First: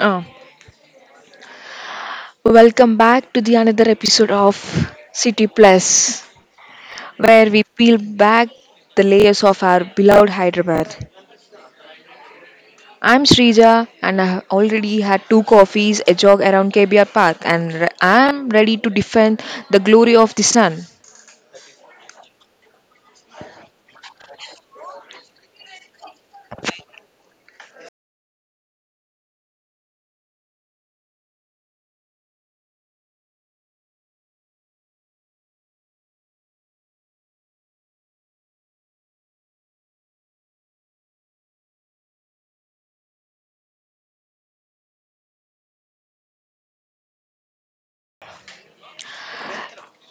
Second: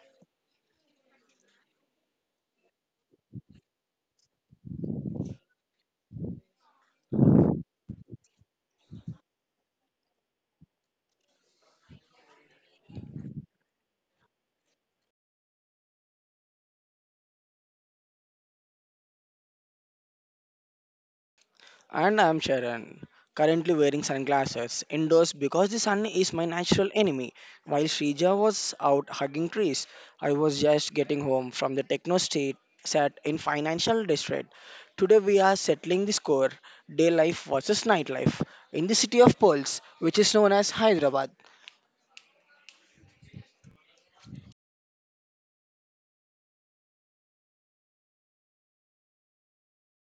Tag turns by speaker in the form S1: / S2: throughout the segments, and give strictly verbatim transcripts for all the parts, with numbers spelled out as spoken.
S1: Uh, Welcome back to the another episode of City Plus, where we peel back the layers of our beloved Hyderabad. I'm Srija, and I already had two coffees, a jog around K B R Park, and re- I'm ready to defend the glory of the sun.
S2: And I'm Sharan, currently wearing sunglasses indoors because the sun is my natural enemy. While Srija was out hugging trees, I was just getting home from the techno state set in financial district. Today we are settling the score, day life versus nightlife, in the city of pearls, which is known as Hyderabad.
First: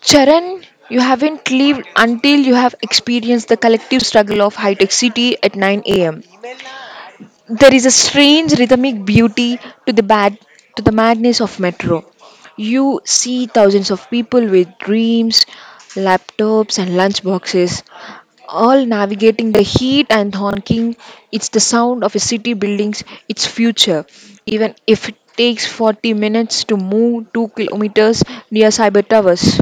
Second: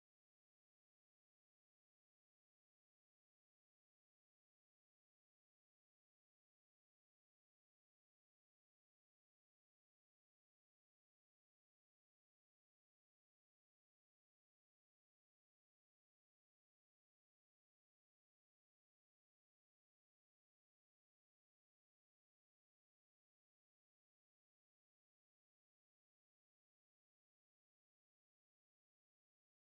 S1: Charan, you haven't lived until you have experienced the collective struggle of high tech city at nine a m. There is a strange rhythmic beauty to the bad to the madness of metro. You see thousands of people with dreams, laptops and lunchboxes, all navigating the heat and honking. It's the sound of a city buildings, its future. Even if it takes forty minutes to move two kilometers near cyber towers.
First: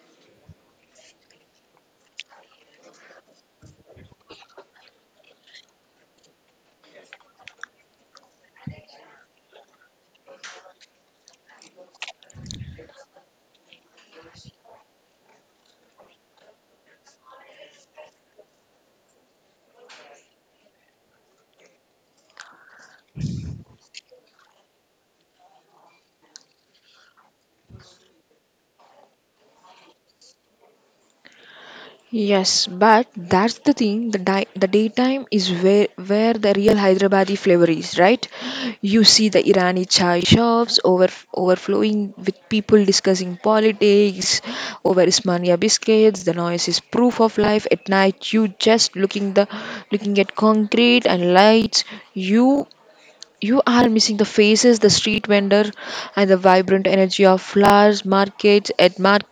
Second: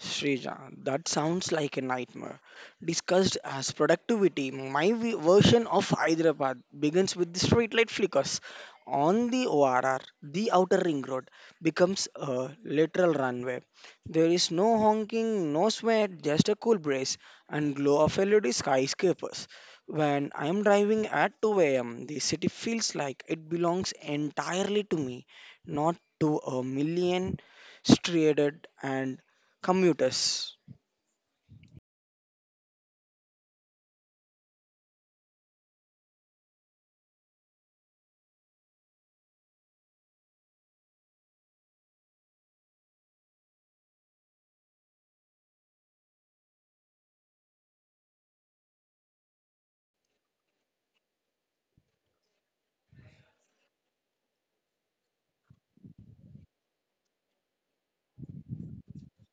S2: Srija, that sounds like a nightmare. Discussed as productivity, my vi- version of Hyderabad begins with the streetlight flickers on the O R R. The outer ring road becomes a literal runway. There is no honking, no sweat, just a cool breeze and glow of L E D skyscrapers. When I am driving at two a m, the city feels like it belongs entirely to me, not to a million stranded and commuters.
S1: Yes, but that's the thing. The di- the daytime is where where the real Hyderabadi flavor is, right? You see the Irani chai shops over overflowing with people discussing politics over Ismania biscuits. The noise is proof of life. At night, you just looking the looking at concrete and lights. You you are missing the faces, the street vendor, and the vibrant energy of flowers markets at market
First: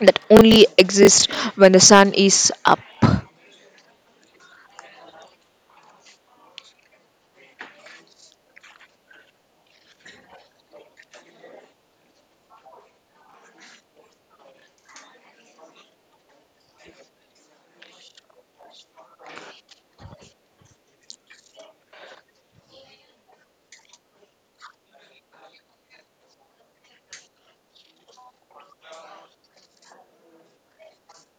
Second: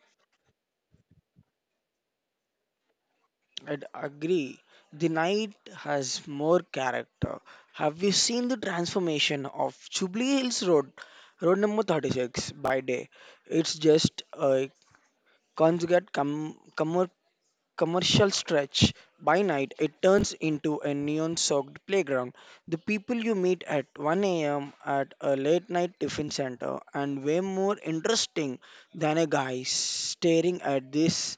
S1: that only exists when the sun is up.
S2: I'd agree. The night has more character. Have you seen the transformation of Jubilee Hills Road, road number thirty-six, by day? It's just a conjugate com- commer- commercial stretch. By night, it turns into a neon soaked playground. The people you meet at one a m at a late night tiffin center and way more interesting than a guy staring at this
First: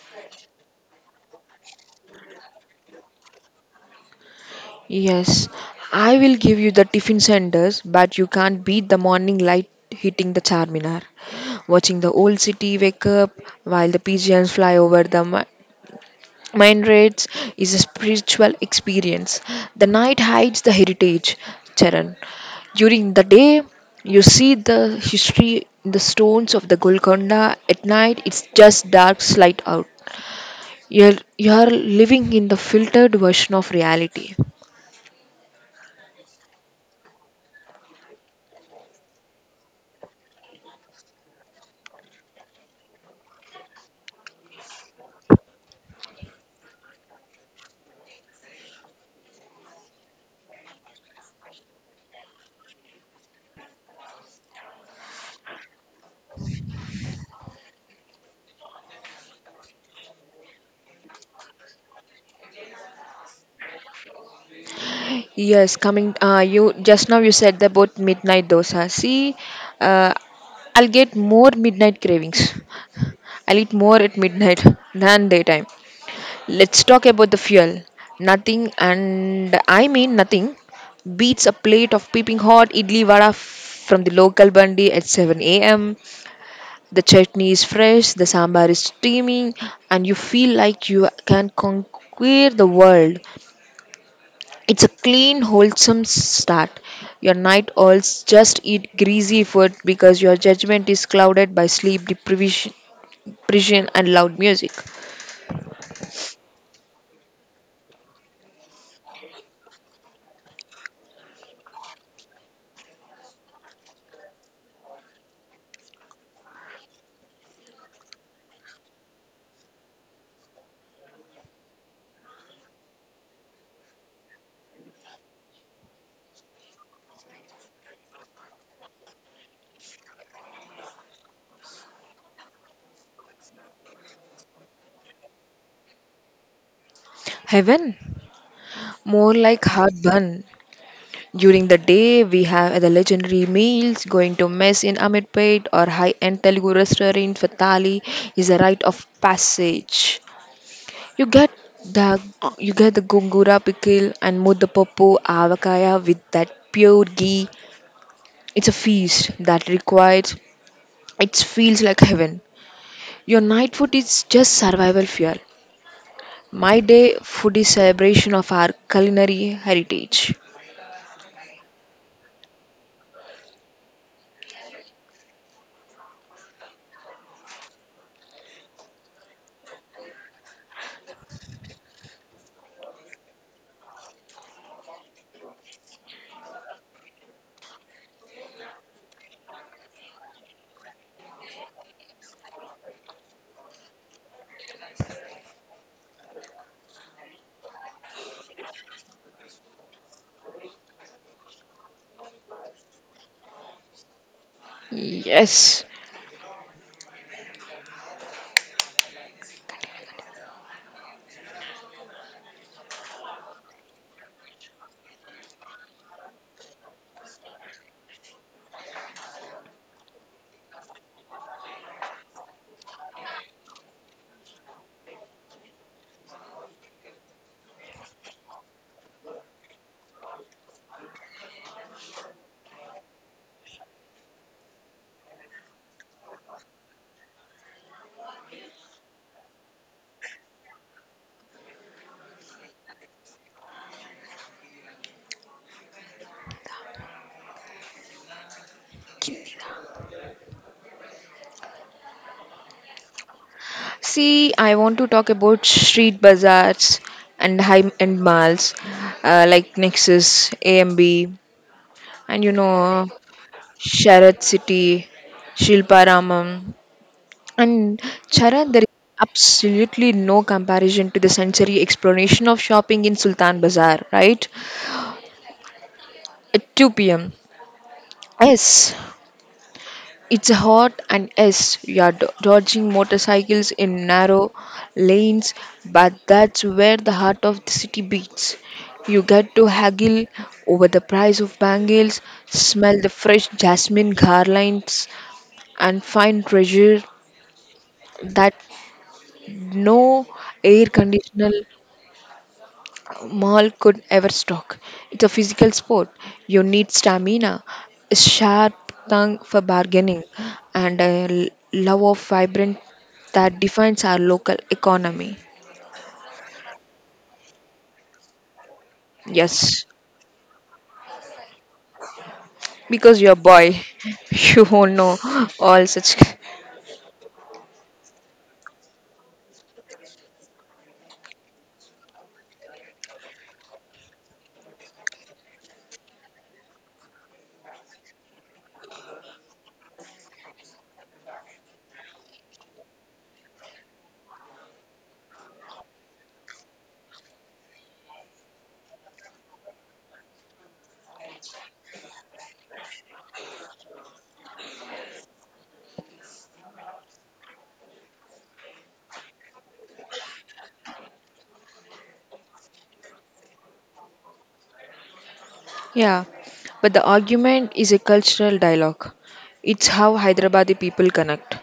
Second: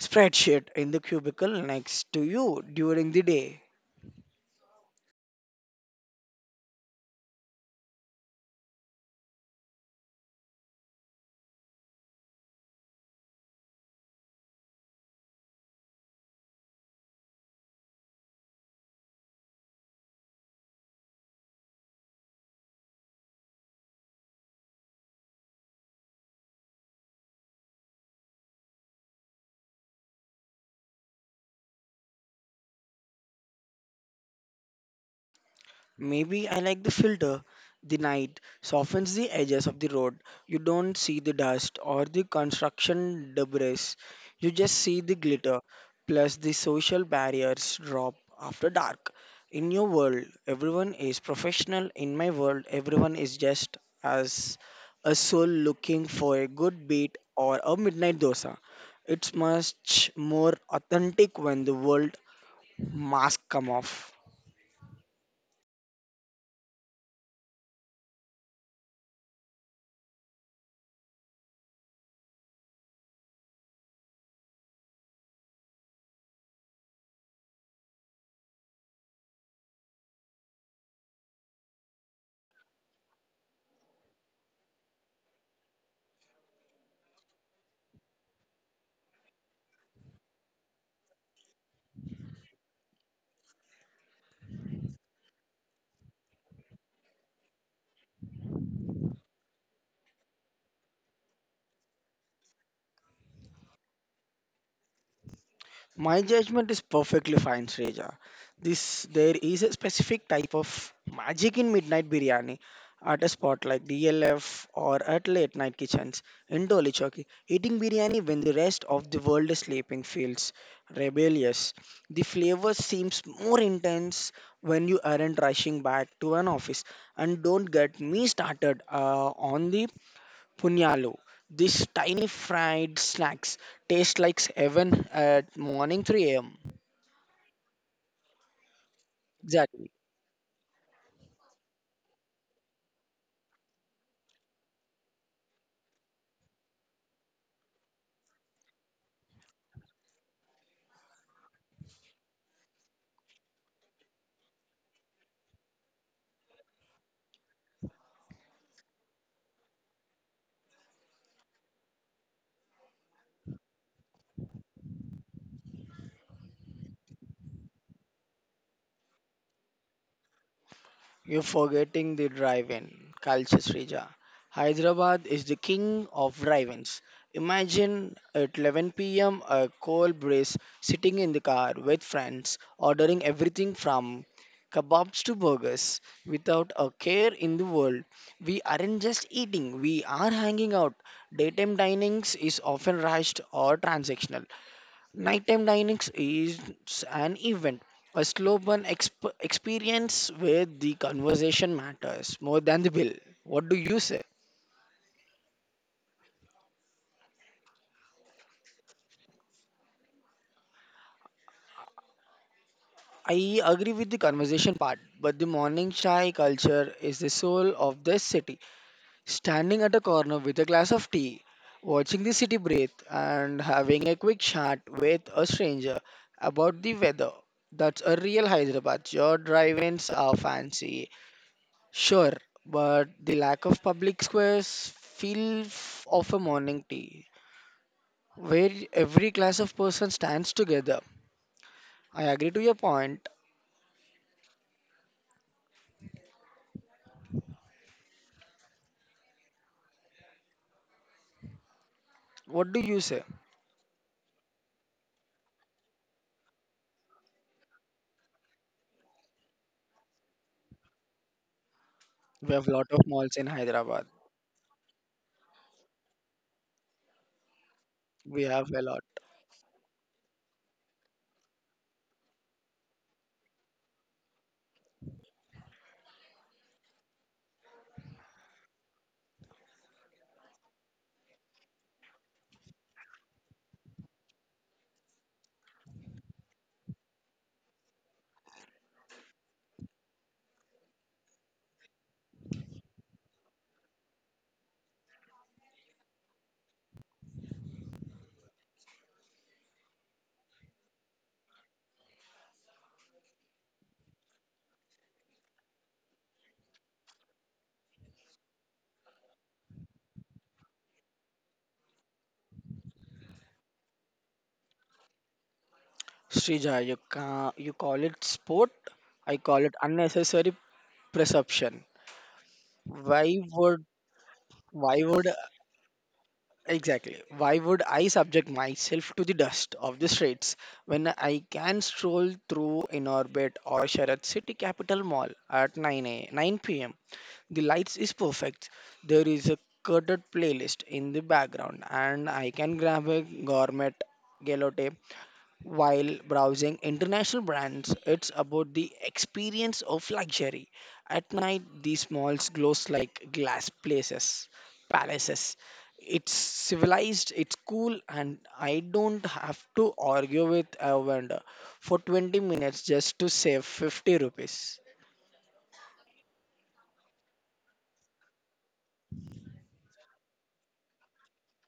S2: spreadsheet in the cubicle next to you during the day.
S1: Yes, I will give you the tiffin senders, but you can't beat the morning light hitting the Charminar. Watching the old city wake up while the pigeons fly over the mi- mine raids is a spiritual experience. The night hides the heritage, Charan. During the day, you see the history in the stones of the Golconda. At night, it's just dark, Slide out. You're you're living in the filtered version of reality.
S2: Maybe I like the filter. The night softens the edges of the road. You don't see the dust or the construction debris. You just see the glitter. Plus, the social barriers drop after dark. In your world, everyone is professional. In my world, everyone is just as a soul looking for a good beat or a midnight dosa. It's much more authentic when the world mask come off.
S1: Yes, coming. Uh, you just now you said about midnight dosa. See, uh, I'll get more midnight cravings. I'll eat more at midnight than daytime. Let's talk about the fuel. Nothing, and I mean nothing, beats a plate of peeping hot idli vada from the local bandi at seven a m. The chutney is fresh, the sambar is steaming, and you feel like you can conquer the world. It's a clean, wholesome start. Your night owls just eat greasy food because your judgment is clouded by sleep deprivation depression, and loud music.
S2: My judgment is perfectly fine, Sreja. This there is a specific type of magic in midnight biryani at a spot like D L F or at late night kitchens in Doli Chowki. Eating biryani when the rest of the world is sleeping feels rebellious. The flavor seems more intense when you aren't rushing back to an office. And don't get me started uh, on the Punyalo. These tiny fried snacks taste like heaven at morning three a m.
S1: Heaven, more like
S2: Exactly.
S1: hard bun. During the day, we have the legendary meals. Going to mess in Amirpet or high-end Telugu restaurant for thali is a rite of passage. You get the you get the gongura pickle and mudapappu avakaya with that pure ghee. It's a feast that requires It feels like heaven. Your night food is just survival fuel. My day food is celebration of our culinary heritage.
S2: You're forgetting the drive-in culture, Srija. Hyderabad is the king of drive-ins. Imagine at eleven p m a cold breeze sitting in the car with friends, ordering everything from kebabs to burgers without a care in the world. We aren't just eating, we are hanging out. Daytime dinings is often rushed or transactional. Nighttime dining is an event, a slow burn exp- experience where the conversation matters more than the bill. What do you say?
S1: Yes.
S2: I agree with the conversation part, but the morning chai culture is the soul of this city. Standing at a corner with a glass of tea, watching the city breathe, and having a quick chat with a stranger about the weather. That's a real Hyderabad. Your drive-ins are fancy. Sure, but the lack of public squares feel f- of a morning tea where every class of person stands together. I agree to your point. What do you say?
S1: See, I want to talk about street bazaars and high-end malls uh, like Nexus, A M B, and
S2: We
S1: you
S2: have lot of
S1: know
S2: malls in Hyderabad.
S1: Sharad City, Shilparamam, and
S2: We
S1: Chara,
S2: have a
S1: there is
S2: lot.
S1: absolutely no comparison to the sensory exploration of shopping in Sultan Bazaar, right? At two p m. Yes, it's hot, and yes, you are do- dodging motorcycles in narrow lanes, but that's where the heart of the city beats. You get to haggle over the price of bangles, smell the fresh jasmine garlands, and find treasure that no air conditional mall could ever stock. It's a physical sport. You need stamina, a sharp tongue for bargaining, and a l- love of vibrant that defines our local economy.
S2: Srija, you ca you call it sport. I call it
S1: Yes,
S2: unnecessary perception.
S1: because you're a
S2: Why
S1: boy,
S2: would
S1: you won't
S2: why
S1: know
S2: would
S1: all such.
S2: Exactly. Why would I subject myself to the dust of the streets when I can stroll through in orbit or Sharad City Capital Mall at 9 a nine p m. The lights is perfect. There is a curded playlist in the background and I can grab a gourmet gelato while browsing international brands, it's about the experience of luxury. At night, these malls glows like glass places, palaces. It's civilized, it's cool, and I don't have to argue with a vendor for twenty minutes just to save fifty rupees.
S1: Yeah, but the argument is a cultural dialogue. It's how Hyderabadi people connect.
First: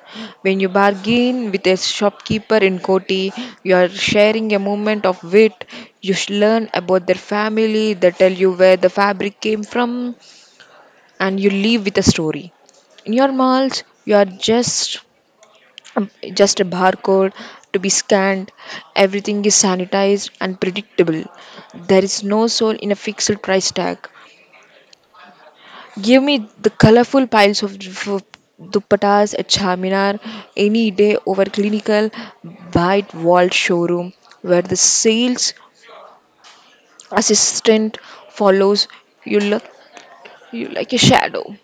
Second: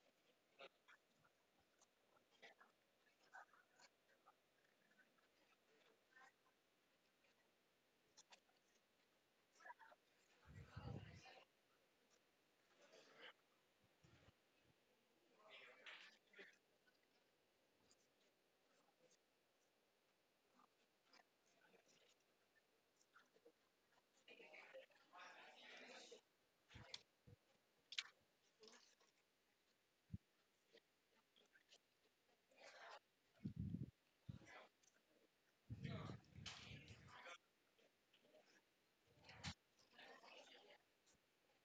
S1: When you bargain with a shopkeeper in Koti, you are sharing a moment of wit. You sh- learn about their family, they tell you where the fabric came from, and you leave with a story. In your malls, you are just um, just a barcode to be scanned. Everything is sanitized and predictable. There is no soul in a fixed price tag. Give me the colorful piles of du- dupattas at Charminar any day over clinical white walled showroom where the sales assistant follows you look you like a shadow.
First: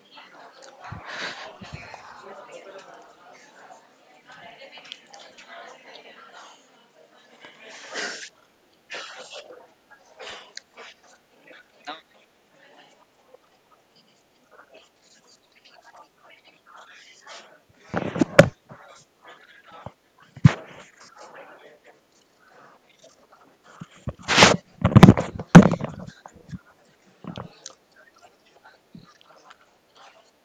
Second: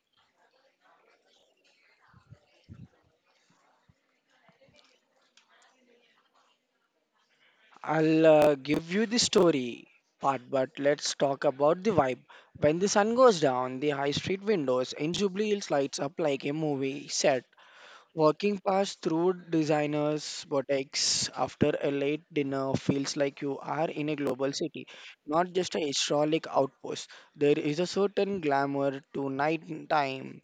S2: I'll uh, give you the story part, but let's talk about the vibe. When the sun goes down, the high street windows in Jubilee Hills lights up like a movie set. Walking past through designers' boutiques after a late dinner feels like you are in a global city, not just a historic outpost. There is a certain glamour to nighttime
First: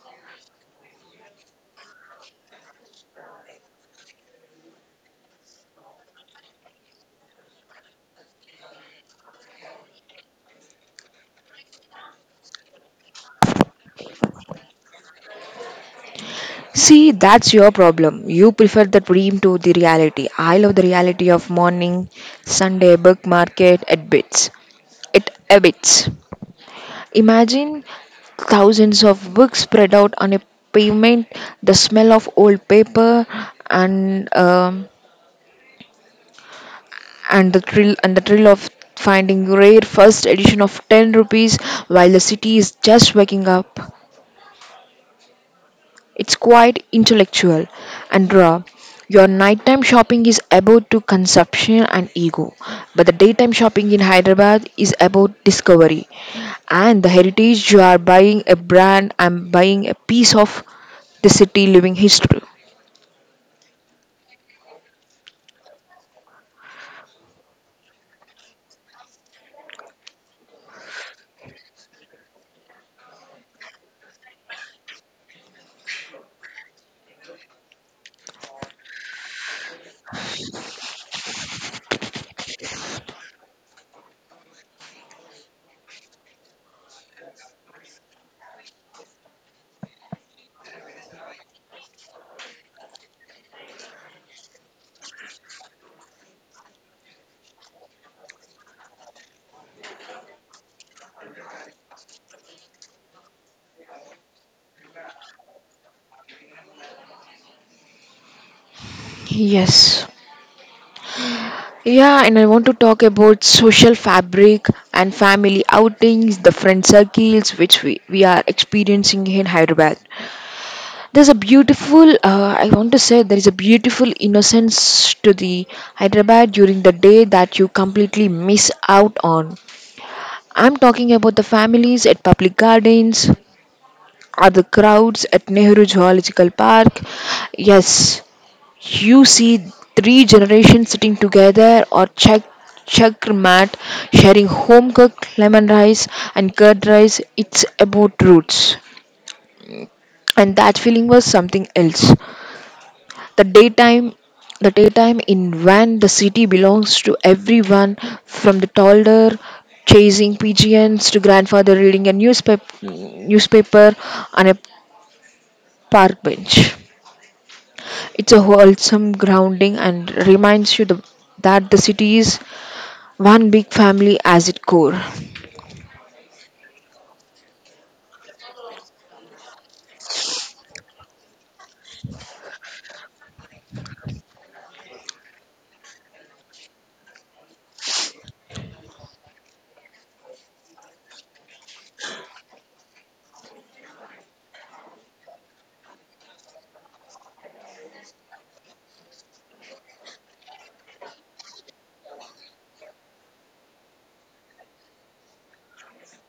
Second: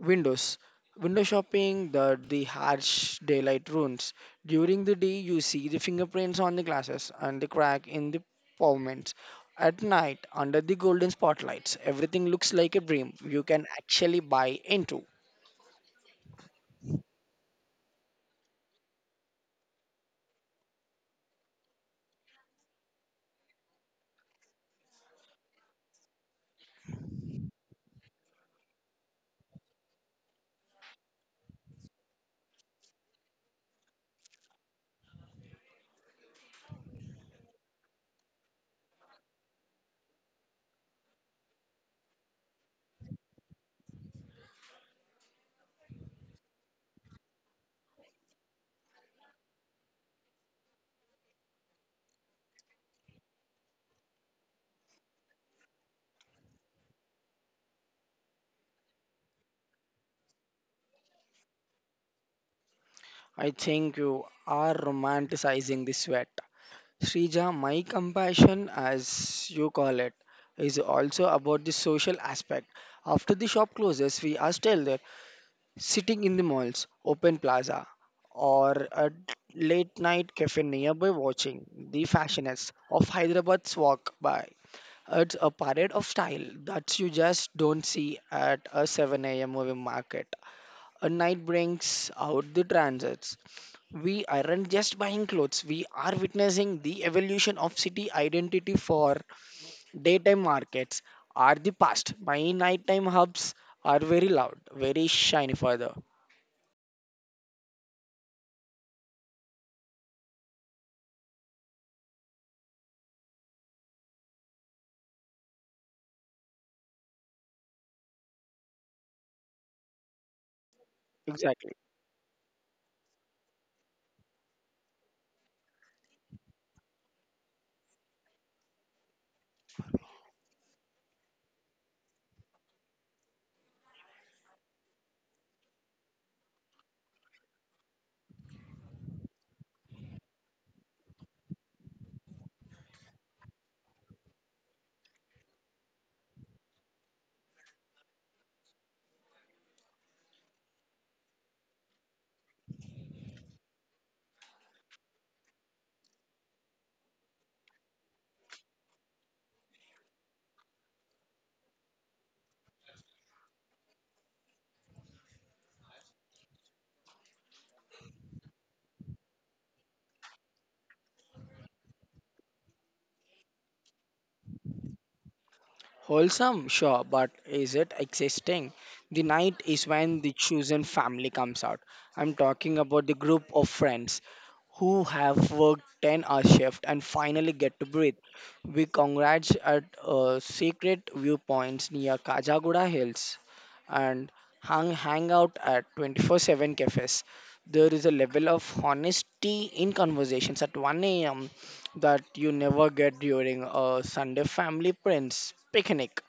S2: windows, window shopping, the, the harsh daylight ruins. During the day, you see the fingerprints on the glasses and the crack in the pavements. At night, under the golden spotlights, everything looks like a dream you can actually buy into.
S1: See, that's your problem. You prefer the dream to the reality. I love the reality of morning Sunday book market at Bits. It Abbots. Imagine thousands of books spread out on a pavement, the smell of old paper, and um, and the thrill and the thrill of finding rare first edition of ten rupees while the city is just waking up. It's quite intellectual and raw. Your nighttime shopping is about to consumption and ego, but the daytime shopping in Hyderabad is about discovery and the heritage. You are buying a brand, I'm buying a piece of the city living history.
S2: I think you are romanticizing the sweat. Srija, my compassion, as you call it, is also about the social aspect. After the shop closes, we are still there, sitting in the malls, open plaza, or a late night cafe nearby watching the fashionists of Hyderabad's walk by. It's a parade of style that you just don't see at a seven a m movie market. A night brings out the transits we aren't just buying clothes we are witnessing the evolution of city identity for daytime markets are the past my nighttime hubs are very loud very shiny further.
S1: Yes. Yeah, and I want to talk about social fabric and family outings, the friend circles which we, we are experiencing in Hyderabad. There's a
S2: Exactly.
S1: beautiful uh, I want to say there is a beautiful innocence to the Hyderabad during the day that you completely miss out on. I'm talking about the families at public gardens or the crowds at Nehru Zoological Park. Yes, you see three generations sitting together or check mat sharing home cooked lemon rice and curd rice. It's about roots and that feeling was something else. The daytime the daytime in when the city belongs to everyone, from the toddler chasing pigeons to grandfather reading a newspaper newspaper on a park bench. It's a wholesome grounding and reminds you the, that the city is one big family as its core.
S2: Wholesome, sure, but is it existing? The night is when the chosen family comes out. I'm talking about the group of friends who have worked ten hour shift and finally get to breathe. We congrats at uh, secret viewpoints near Kajagoda Hills and hang, hang out at twenty-four seven cafes. There is a level of honesty in conversations at one a m that you never get during a Sunday family friends picnic.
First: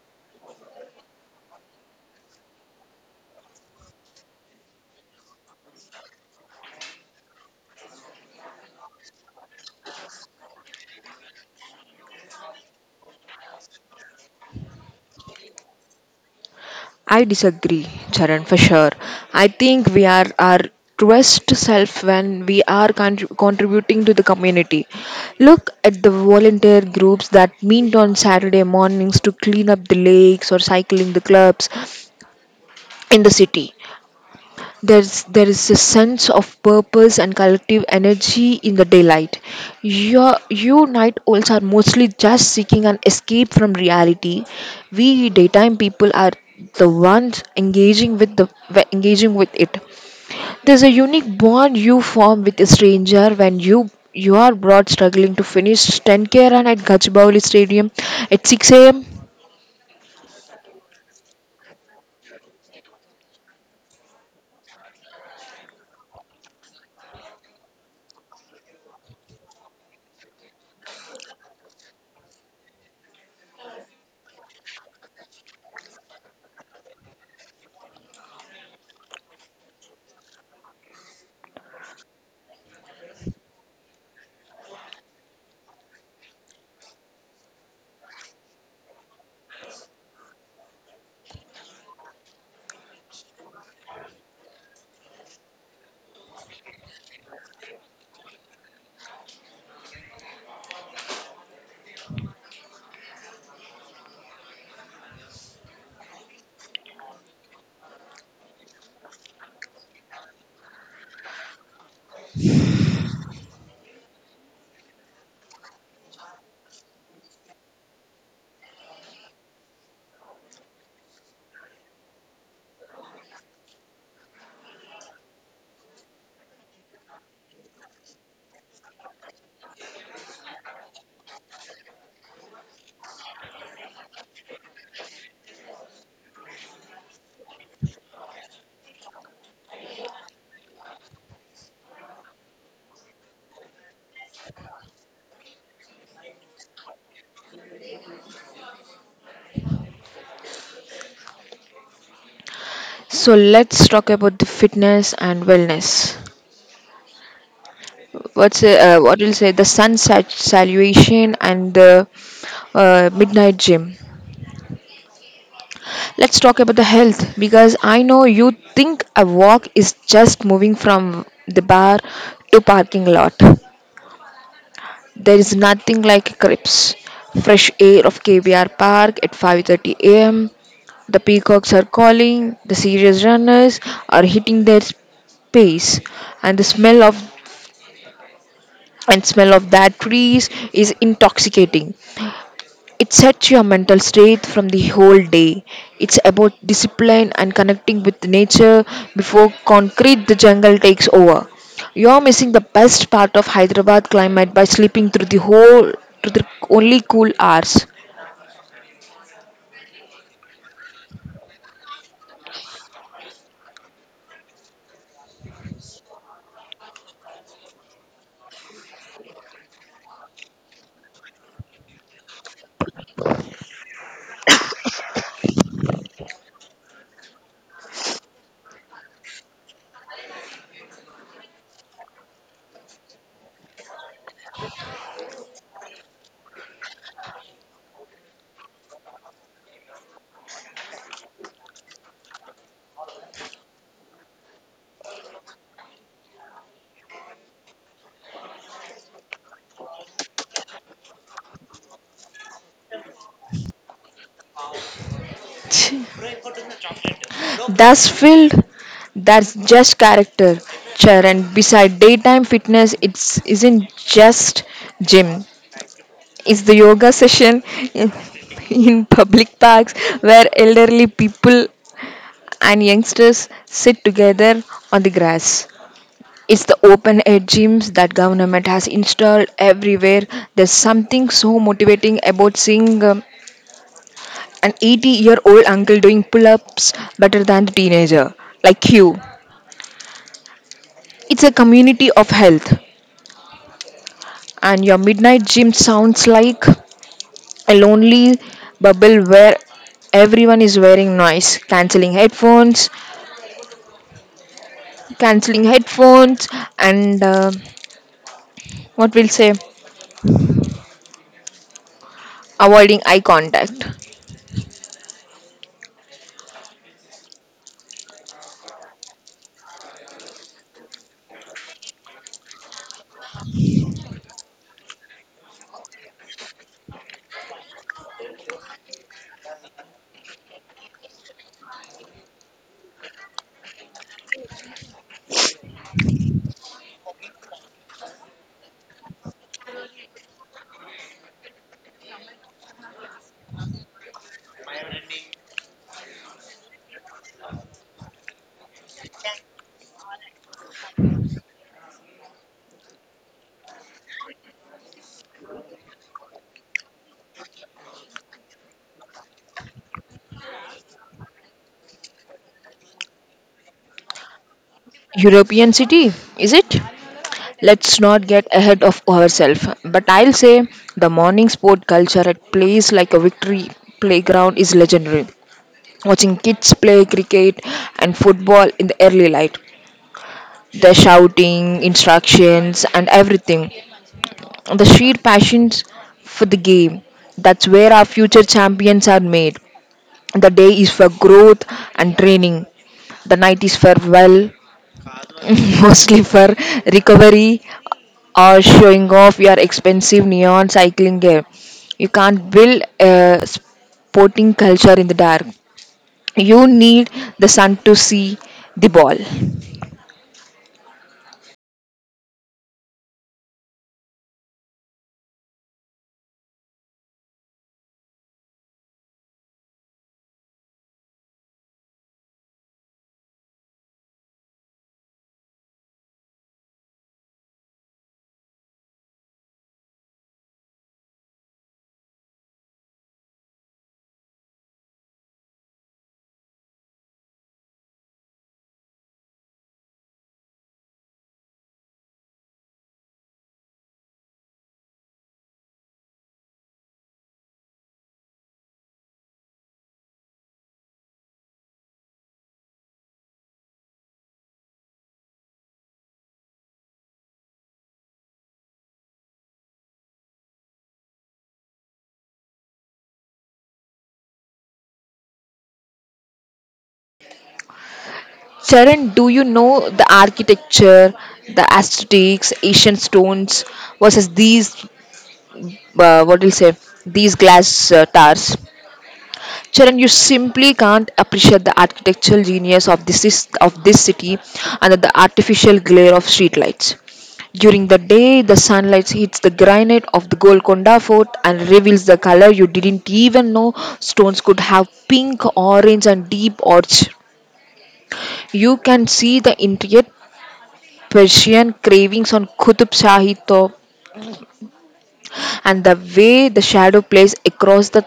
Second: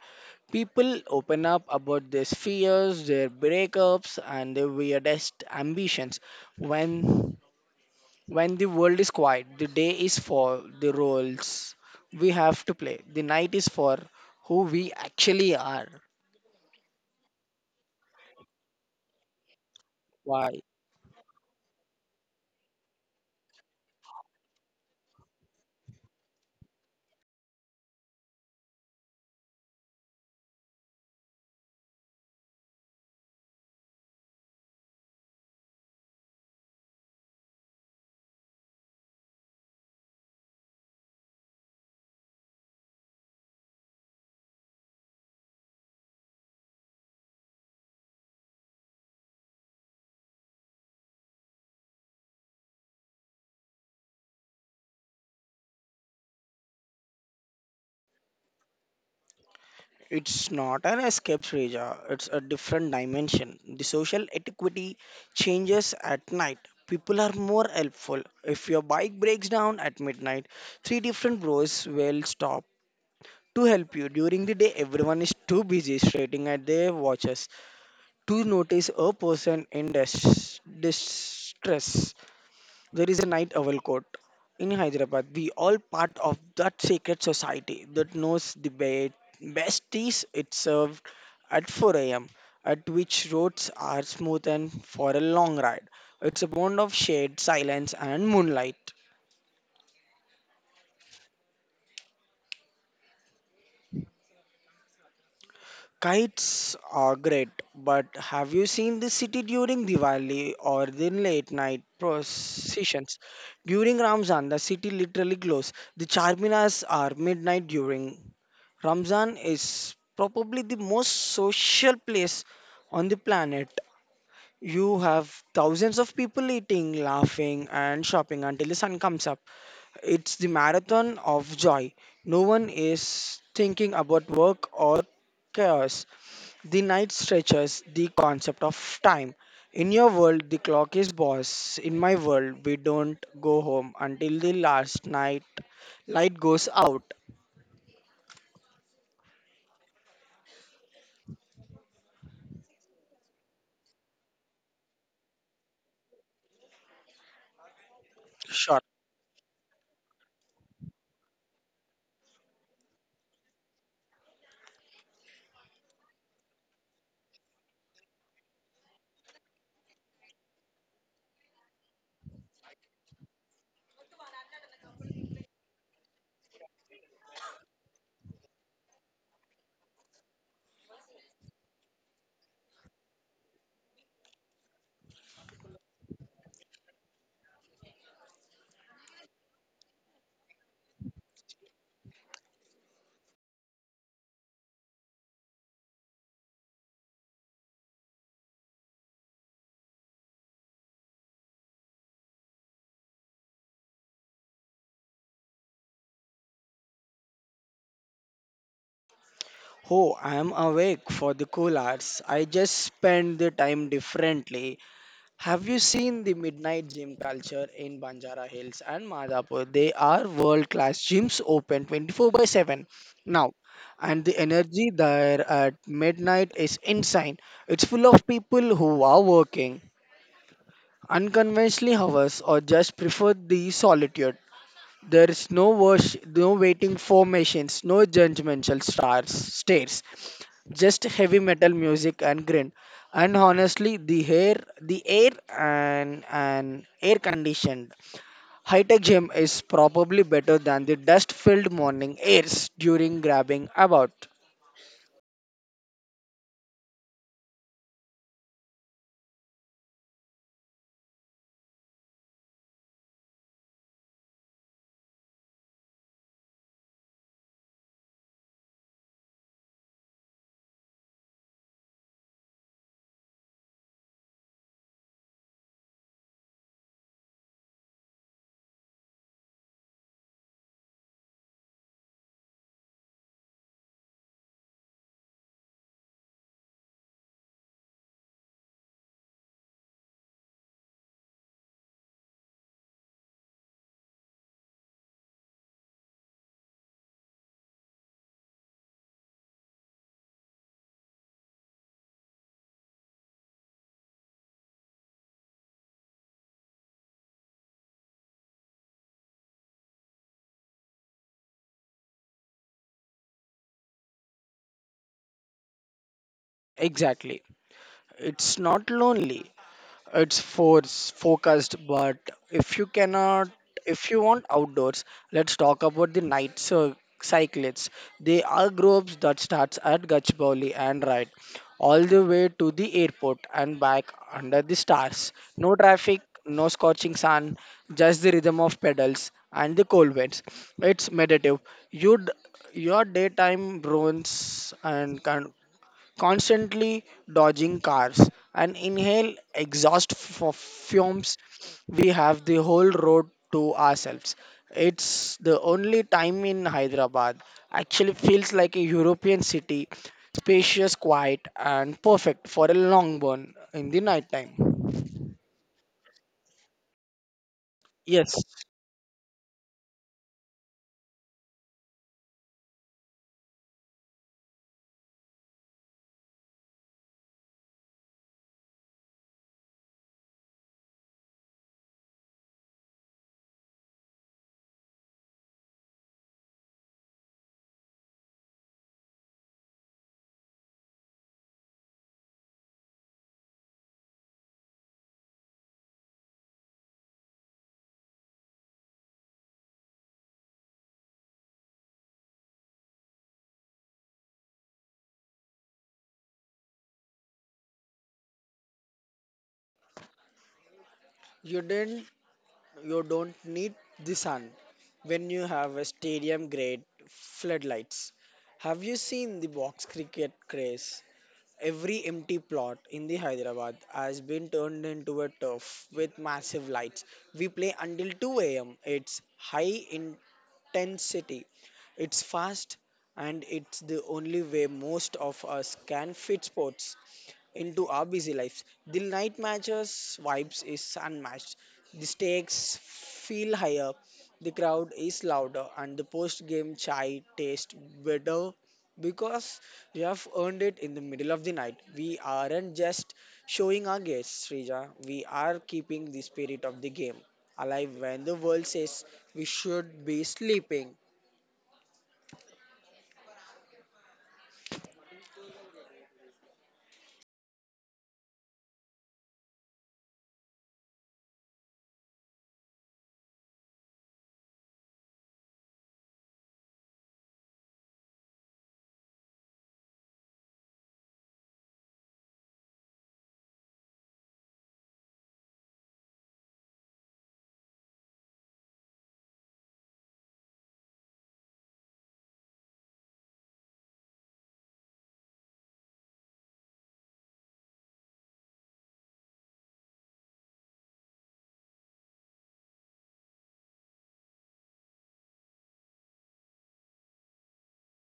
S2: People open up about their fears, their breakups, and their weirdest ambitions. When when the world is quiet, the day is for the roles we have to play. The night is for who we actually are.
S1: I disagree, Charan, for sure. I think we are our
S2: Why?
S1: truest self when we are contri- contributing to the community. Look at the volunteer groups that meet on Saturday mornings to clean up the lakes or cycling the clubs in the city. There's, there is a sense of purpose and collective energy in the daylight. Your, you night owls are mostly just seeking an escape from reality. We daytime people are the ones engaging with the engaging with it. There's a unique bond you form with a stranger when you you are brought struggling to finish ten k run at Gachibowli Stadium at six a m.
S2: It's not an escape, Srija. It's a different dimension. The social etiquette changes at night. People are more helpful. If your bike breaks down at midnight, three different bros will stop to help you. During the day, everyone is too busy staring at their watches to notice a person in dis- distress. There is a night owl court in Hyderabad. We all part of that sacred society that knows the be- best teas it served at four a m at which roads are smooth and for a long ride. It's a bond of shade, silence and moonlight. Kites are great, but have you seen the city during Diwali or the late night processions? During Ramzan, the city literally glows. The charminas are midnight during. Ramzan is probably the most social place on the planet. You have thousands of people eating, laughing, and shopping until the sun comes up. It's the marathon of joy. No one is thinking about work or chaos. The night stretches the concept of time. In your world, the clock is boss. In my world, we don't go home until the last night light goes out.
S1: So let's talk about the fitness and wellness. What's
S2: Sure.
S1: uh, what will say the sun sat- salutation and the uh, midnight gym. Let's talk about the health, because I know you think a walk is just moving from the bar to parking lot. There is nothing like crips fresh air of K B R park at five thirty a m The peacocks are calling, the serious runners are hitting their pace, and the smell of and smell of that trees is intoxicating. It sets your mental state from the whole day. It's about discipline and connecting with nature before concrete the jungle takes over. You're missing the best part of Hyderabad climate by sleeping through the whole through the only cool hours.
S2: Oh, I am awake for the cool hours. I just spend the time differently. Have you seen the midnight gym culture in Banjara Hills and Madhapur? They are world class gyms open twenty-four by seven now, and the energy there at midnight is insane. It's full of people who are working unconventionally hours or just prefer the solitude. There is no worship, no waiting formations, no judgmental stars, stares, just heavy metal music and grin. And honestly, the hair, the air, and and air conditioned high-tech gym is probably better than the dust-filled morning airs during grabbing about.
S1: That's filled. That's just character. Chair and beside daytime fitness, it's isn't just gym. It's the yoga session in, in public parks where elderly people and youngsters sit together on the grass. It's the open air gyms that government has installed everywhere. There's something so motivating about seeing um, an eighty year old uncle doing pull ups better than the teenager like you. It's a community of health, and your midnight gym sounds like a lonely bubble where everyone is wearing noise cancelling headphones cancelling headphones and uh, what we'll say avoiding eye contact.
S2: Exactly, it's not lonely. It's for focused, but if you cannot, if you want outdoors, let's talk about the night cy- cyclists. They are groups that starts at Gachibowli and ride all the way to the airport and back under the stars. No traffic, no scorching sun, just the rhythm of pedals and the cold winds. It's meditative. You'd your daytime ruins and con- constantly dodging cars and inhale exhaust f- fumes we have the whole road to ourselves it's the only time in hyderabad actually feels like a european city spacious quiet and perfect for a long burn in the night time.
S1: European city, is it? Let's not
S2: Yes.
S1: get ahead of ourselves, but I'll say the morning sport culture at place like a victory playground is legendary. Watching kids play cricket and football in the early light, the shouting, instructions, and everything, the sheer passions for the game. That's where our future champions are made. The day is for growth and training. The night is farewell mostly for recovery or showing off your expensive neon cycling gear. You can't build a sporting culture in the dark. You need the sun to see the ball.
S2: you didn't you don't need the sun when you have a stadium grade floodlights. Have you seen the box cricket craze? Every empty plot in the Hyderabad has been turned into a turf with massive lights. We play until two a m. It's high intensity. It's fast and it's the only way most of us can fit sports into our busy lives. The night matches vibes is unmatched. The stakes feel higher, the crowd is louder, and the post game chai tastes better because we have earned it in the middle of the night. We aren't just showing our guests, Srija. We are keeping the spirit of the game alive when the world says we should be sleeping.
S1: Charan, do you know the architecture, the aesthetics, Asian stones versus these, uh, what do you say, these glass uh, towers? Charan, you simply can't appreciate the architectural genius of this is- of this city under the artificial glare of streetlights. During the day, the sunlight hits the granite of the Golconda Fort and reveals the color you didn't even know stones could have pink, orange, and deep orange. You can see the intricate Persian carvings on Qutub Shahi and the way the shadow plays across the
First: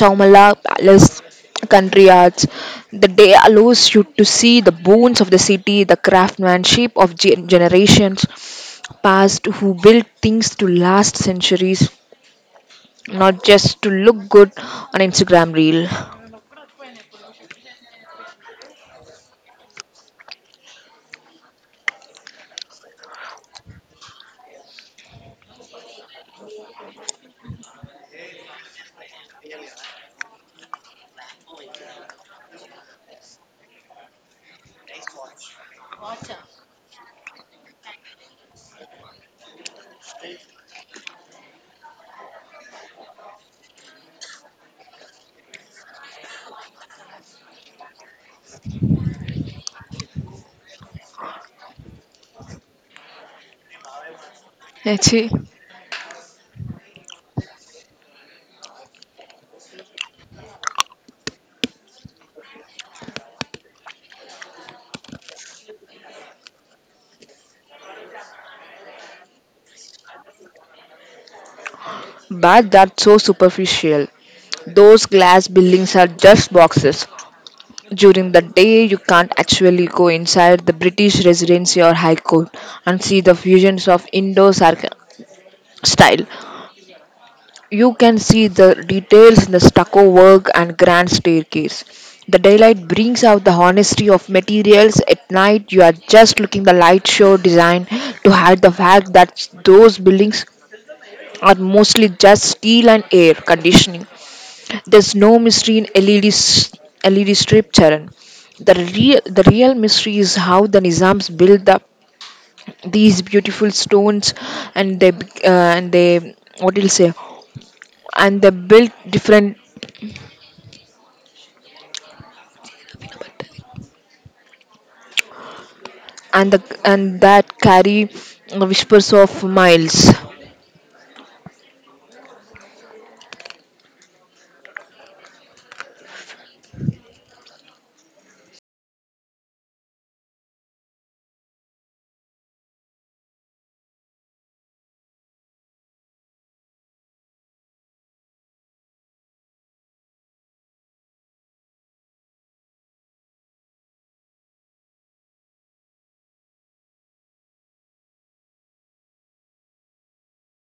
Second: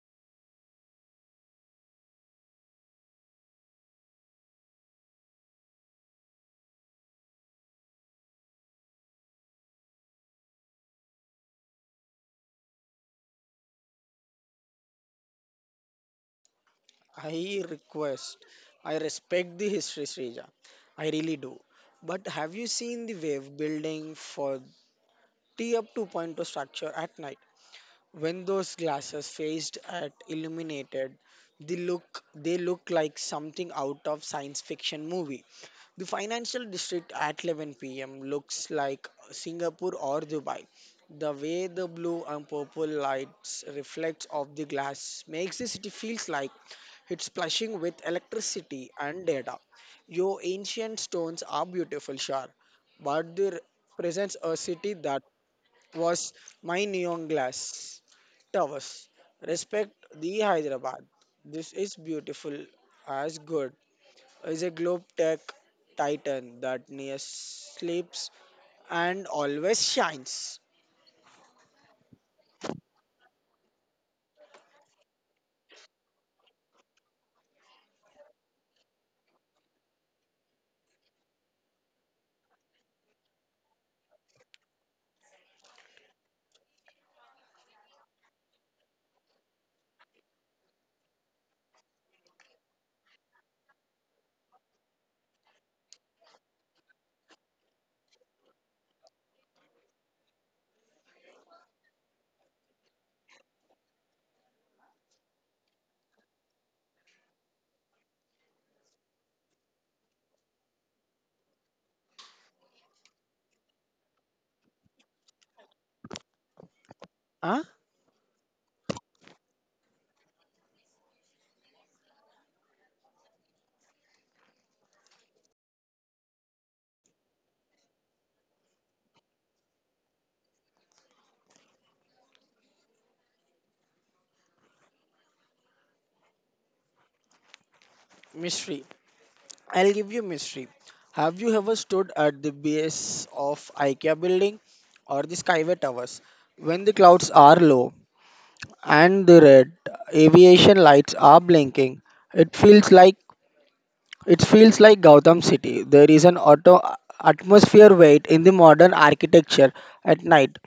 S1: Chowmala Palace country arts. The day allows you to see the bones of the city, the craftsmanship of gen- generations past who built things to last centuries, not just to look good on Instagram reel.
S2: I request, I respect the history, Srija. I really do. But have you seen the wave building for the up 2.0 structure at night? When those glasses phased at illuminated, they look they look like something out of science fiction movie. The financial district at eleven p m looks like Singapore or Dubai. The way the blue and purple lights reflects off the glass makes the city feels like it's splashing with electricity and data. Your ancient stones are beautiful, sure, but they represents a city that
S1: Actually,
S2: was my neon glass towers. Respect the Hyderabad. This is beautiful as good. Is a globe tech titan that near sleeps and always shines.
S1: but that's so superficial. Those glass buildings are just boxes. During the day, you can't actually go inside the British Residency or High Court and see the fusions of Indo style. You can see the details in the stucco work and grand staircase. The daylight brings out the honesty of materials. At night, you are just looking the light show design to hide the fact that those buildings are mostly just steel and air conditioning. There's no mystery in LED, L E D strip, Charan. The real, the real mystery is how the Nizams built up these beautiful stones, and they bec- uh, and they what do you say?
S2: Huh?
S1: And they built different and the and that carry whispers of miles.
S2: Mystery. I'll give you mystery. Have you ever stood at the base of IKEA building or the Skyway Towers when the clouds are low and the red aviation lights are blinking? It feels like It feels like Gautam City. There is an auto atmosphere weight in the modern architecture at night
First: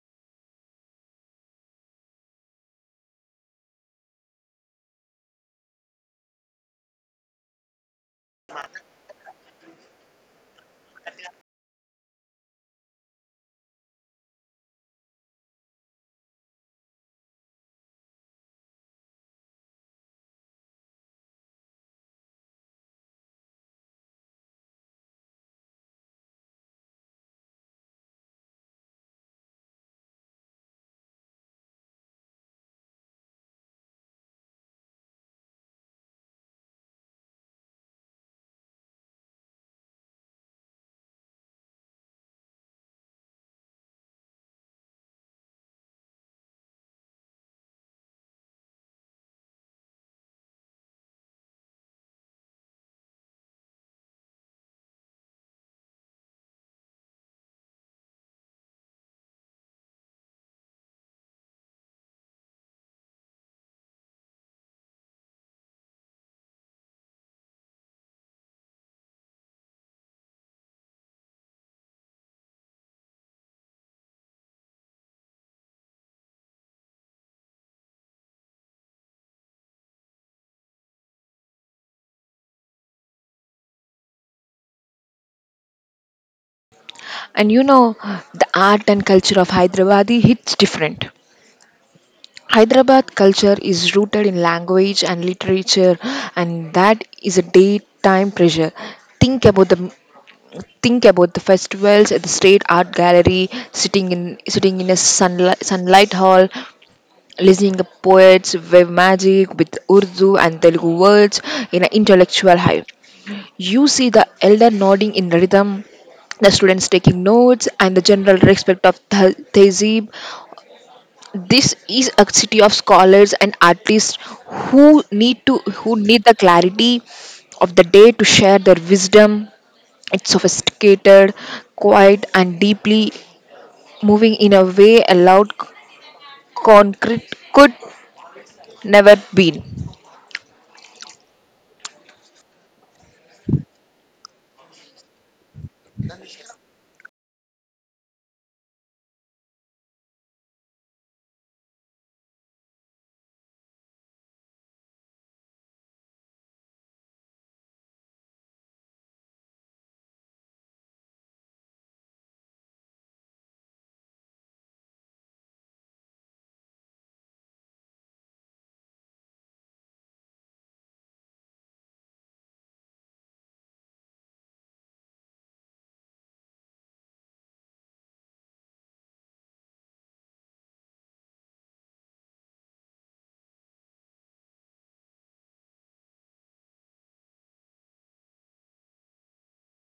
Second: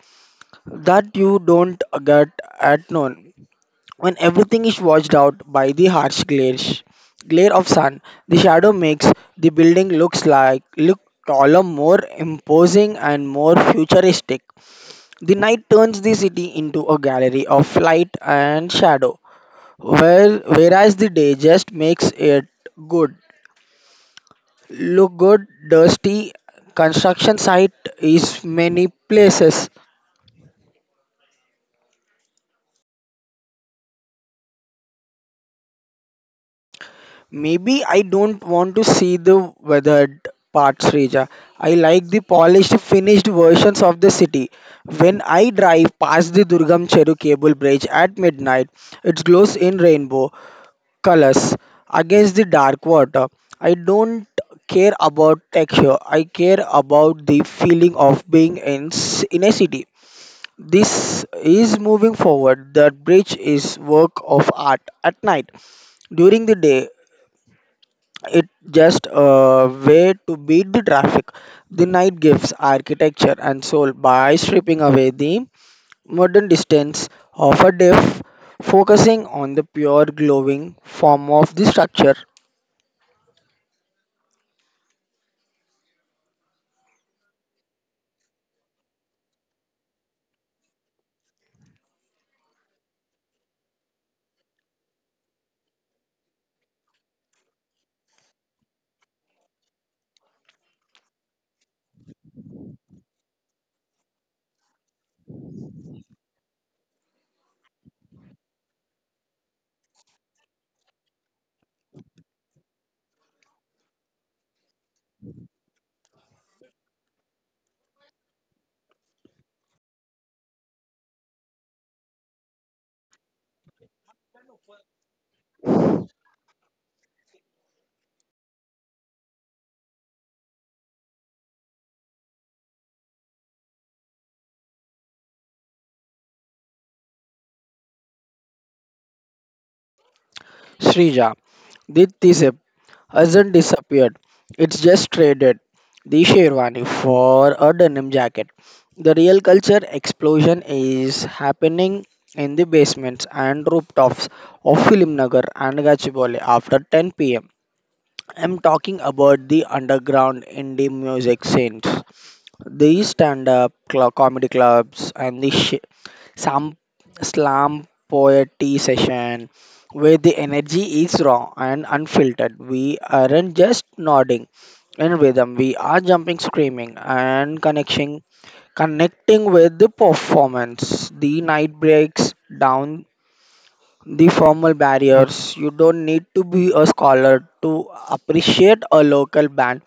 S2: that you don't get at noon. When everything is washed out by the harsh glare, glare of sun, the shadow makes the building looks like look taller, more imposing, and more futuristic. The night turns the city into a gallery of light and shadow, where, whereas the day just makes it good. Look good, dusty construction site is many places. Maybe I don't want to see the weathered parts, Reja. I like the polished, finished versions of the city. When I drive past the Durgam Cheru cable bridge at midnight, it glows in rainbow colors against the dark water. I don't care about texture. I care about the feeling of being in, s- in a city. This is moving forward. That bridge is work of art at night. During the day, it just a way to beat the traffic. The night gives architecture and soul by stripping away the modern distance of a day, f- focusing on the pure glowing form of the structure.
S1: And you know the art and culture of Hyderabad hits different. Hyderabad culture is rooted in language and literature, and that is a daytime pressure. Think about the think about the festivals at the state art gallery, sitting in sitting in a sunlight, sunlight hall, listening to poets wave magic with Urdu and Telugu words in an intellectual hive. You see the elder nodding in rhythm, the students taking notes, and the general respect of the tehzeeb. This is a city of scholars and artists who need to who need the clarity of the day to share their wisdom. It's sophisticated, quiet, and deeply moving in a way a loud c- concrete could never be.
S2: Srija, this is a hasn't disappeared. It's just traded the sherwani for a denim jacket. The real culture explosion is happening in the basements and rooftops of Filmnagar and Gachibowli after ten p m. I'm talking about the underground indie music scenes. These stand up cl- comedy clubs and the sh- some slam poetry session where the energy is raw and unfiltered. We aren't just nodding in rhythm, we are jumping, screaming, and connecting, connecting with the performance. The night breaks down the formal barriers. You don't need to be a scholar to appreciate a local band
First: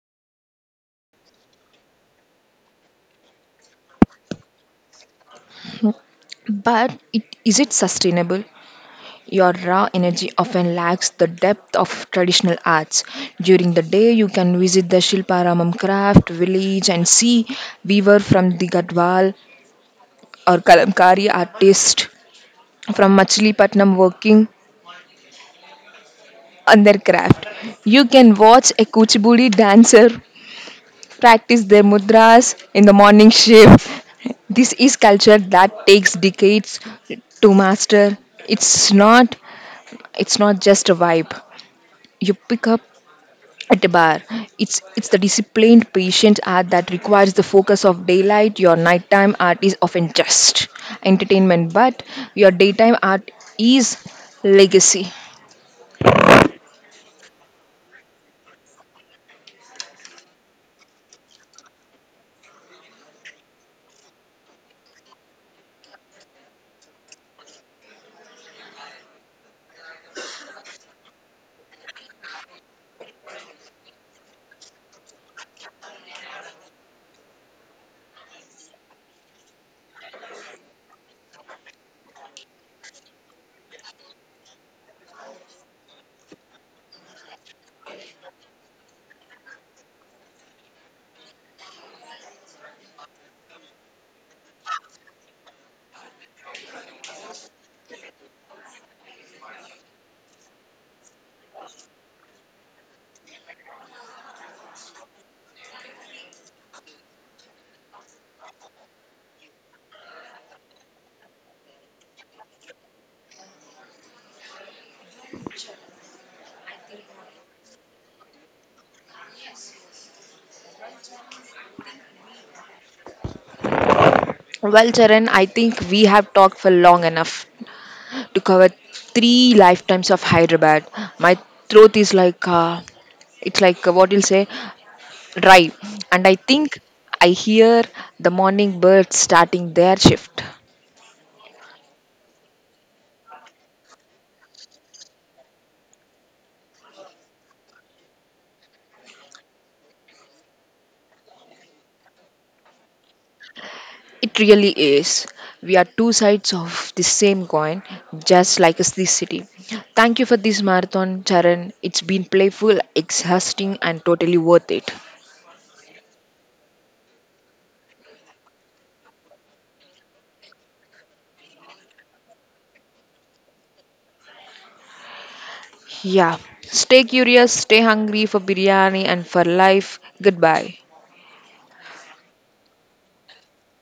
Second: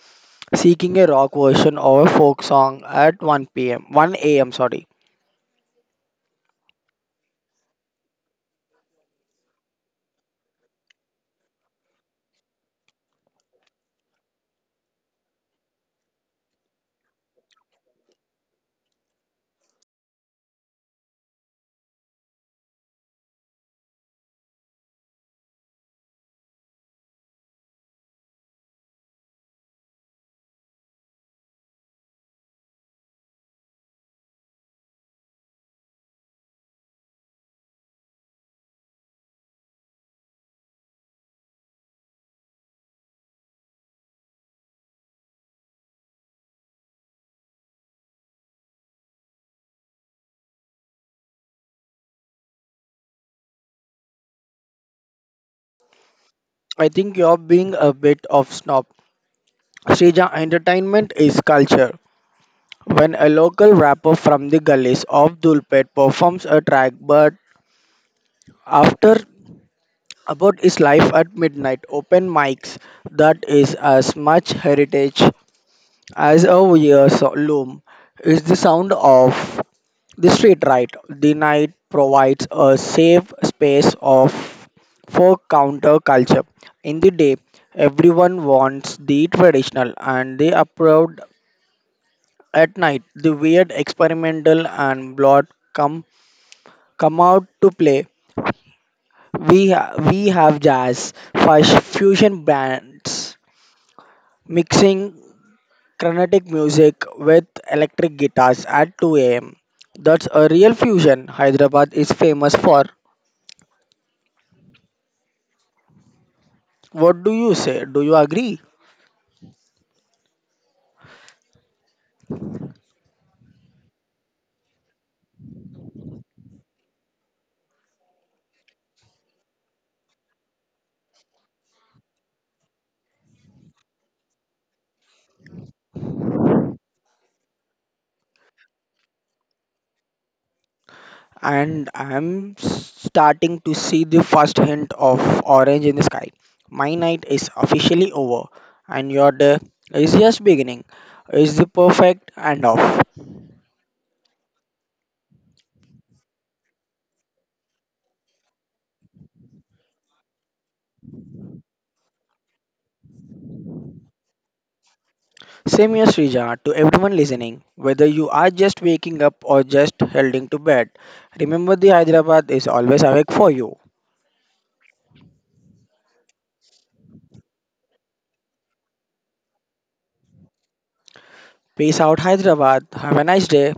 S2: seeking a rock version or a folk song at one p m one a m. Sorry,
S1: But it, is it sustainable? Your raw energy often lacks the depth of traditional arts. During the day, you can visit the Shilparamam craft village and see weaver from the Gadwal or Kalamkari artists from Machilipatnam working on their craft. You can watch a Kuchibudi dancer practice their mudras in the morning shift. This is culture that takes decades to master. It's not it's not just a vibe. You pick up at a bar. It's it's the disciplined patient art that requires the focus of daylight. Your nighttime art is often just entertainment, but your daytime art is legacy.
S2: I think you're being a bit of snob. Srija entertainment is culture. When a local rapper from the gullies of Dulpet performs a track, but after about his life at midnight open mics, that is as much heritage as a year's loom. It's the sound of the street right. The night provides a safe space of for counterculture. In the day, everyone wants the traditional and they approve at night. The weird, experimental and blood come come out to play. We ha- we have jazz, fush, fusion bands mixing Carnatic music with electric guitars at two a m. That's a real fusion. Hyderabad is famous for. What do you say? Do you agree?
S1: Well, Charan, I think we have talked for long enough to cover three lifetimes of Hyderabad. My throat is like uh, it's like uh, what you'll say dry, and I think I hear the morning birds starting their shift.
S2: And I'm starting to see the first hint of orange in the sky. My night is officially over, and your day is just beginning. It's the perfect end off.
S1: It really is. We are two sides of the same coin, just like us this city. Thank you for this marathon, Charan. It's been playful, exhausting, and totally worth it.
S2: Same here, Srija, to everyone listening, whether you are just waking up or just heading to bed, remember the Hyderabad is always awake for you.
S1: Yeah. Stay curious, stay hungry for biryani and for life. Goodbye.
S2: Peace out, Hyderabad. Have a nice day.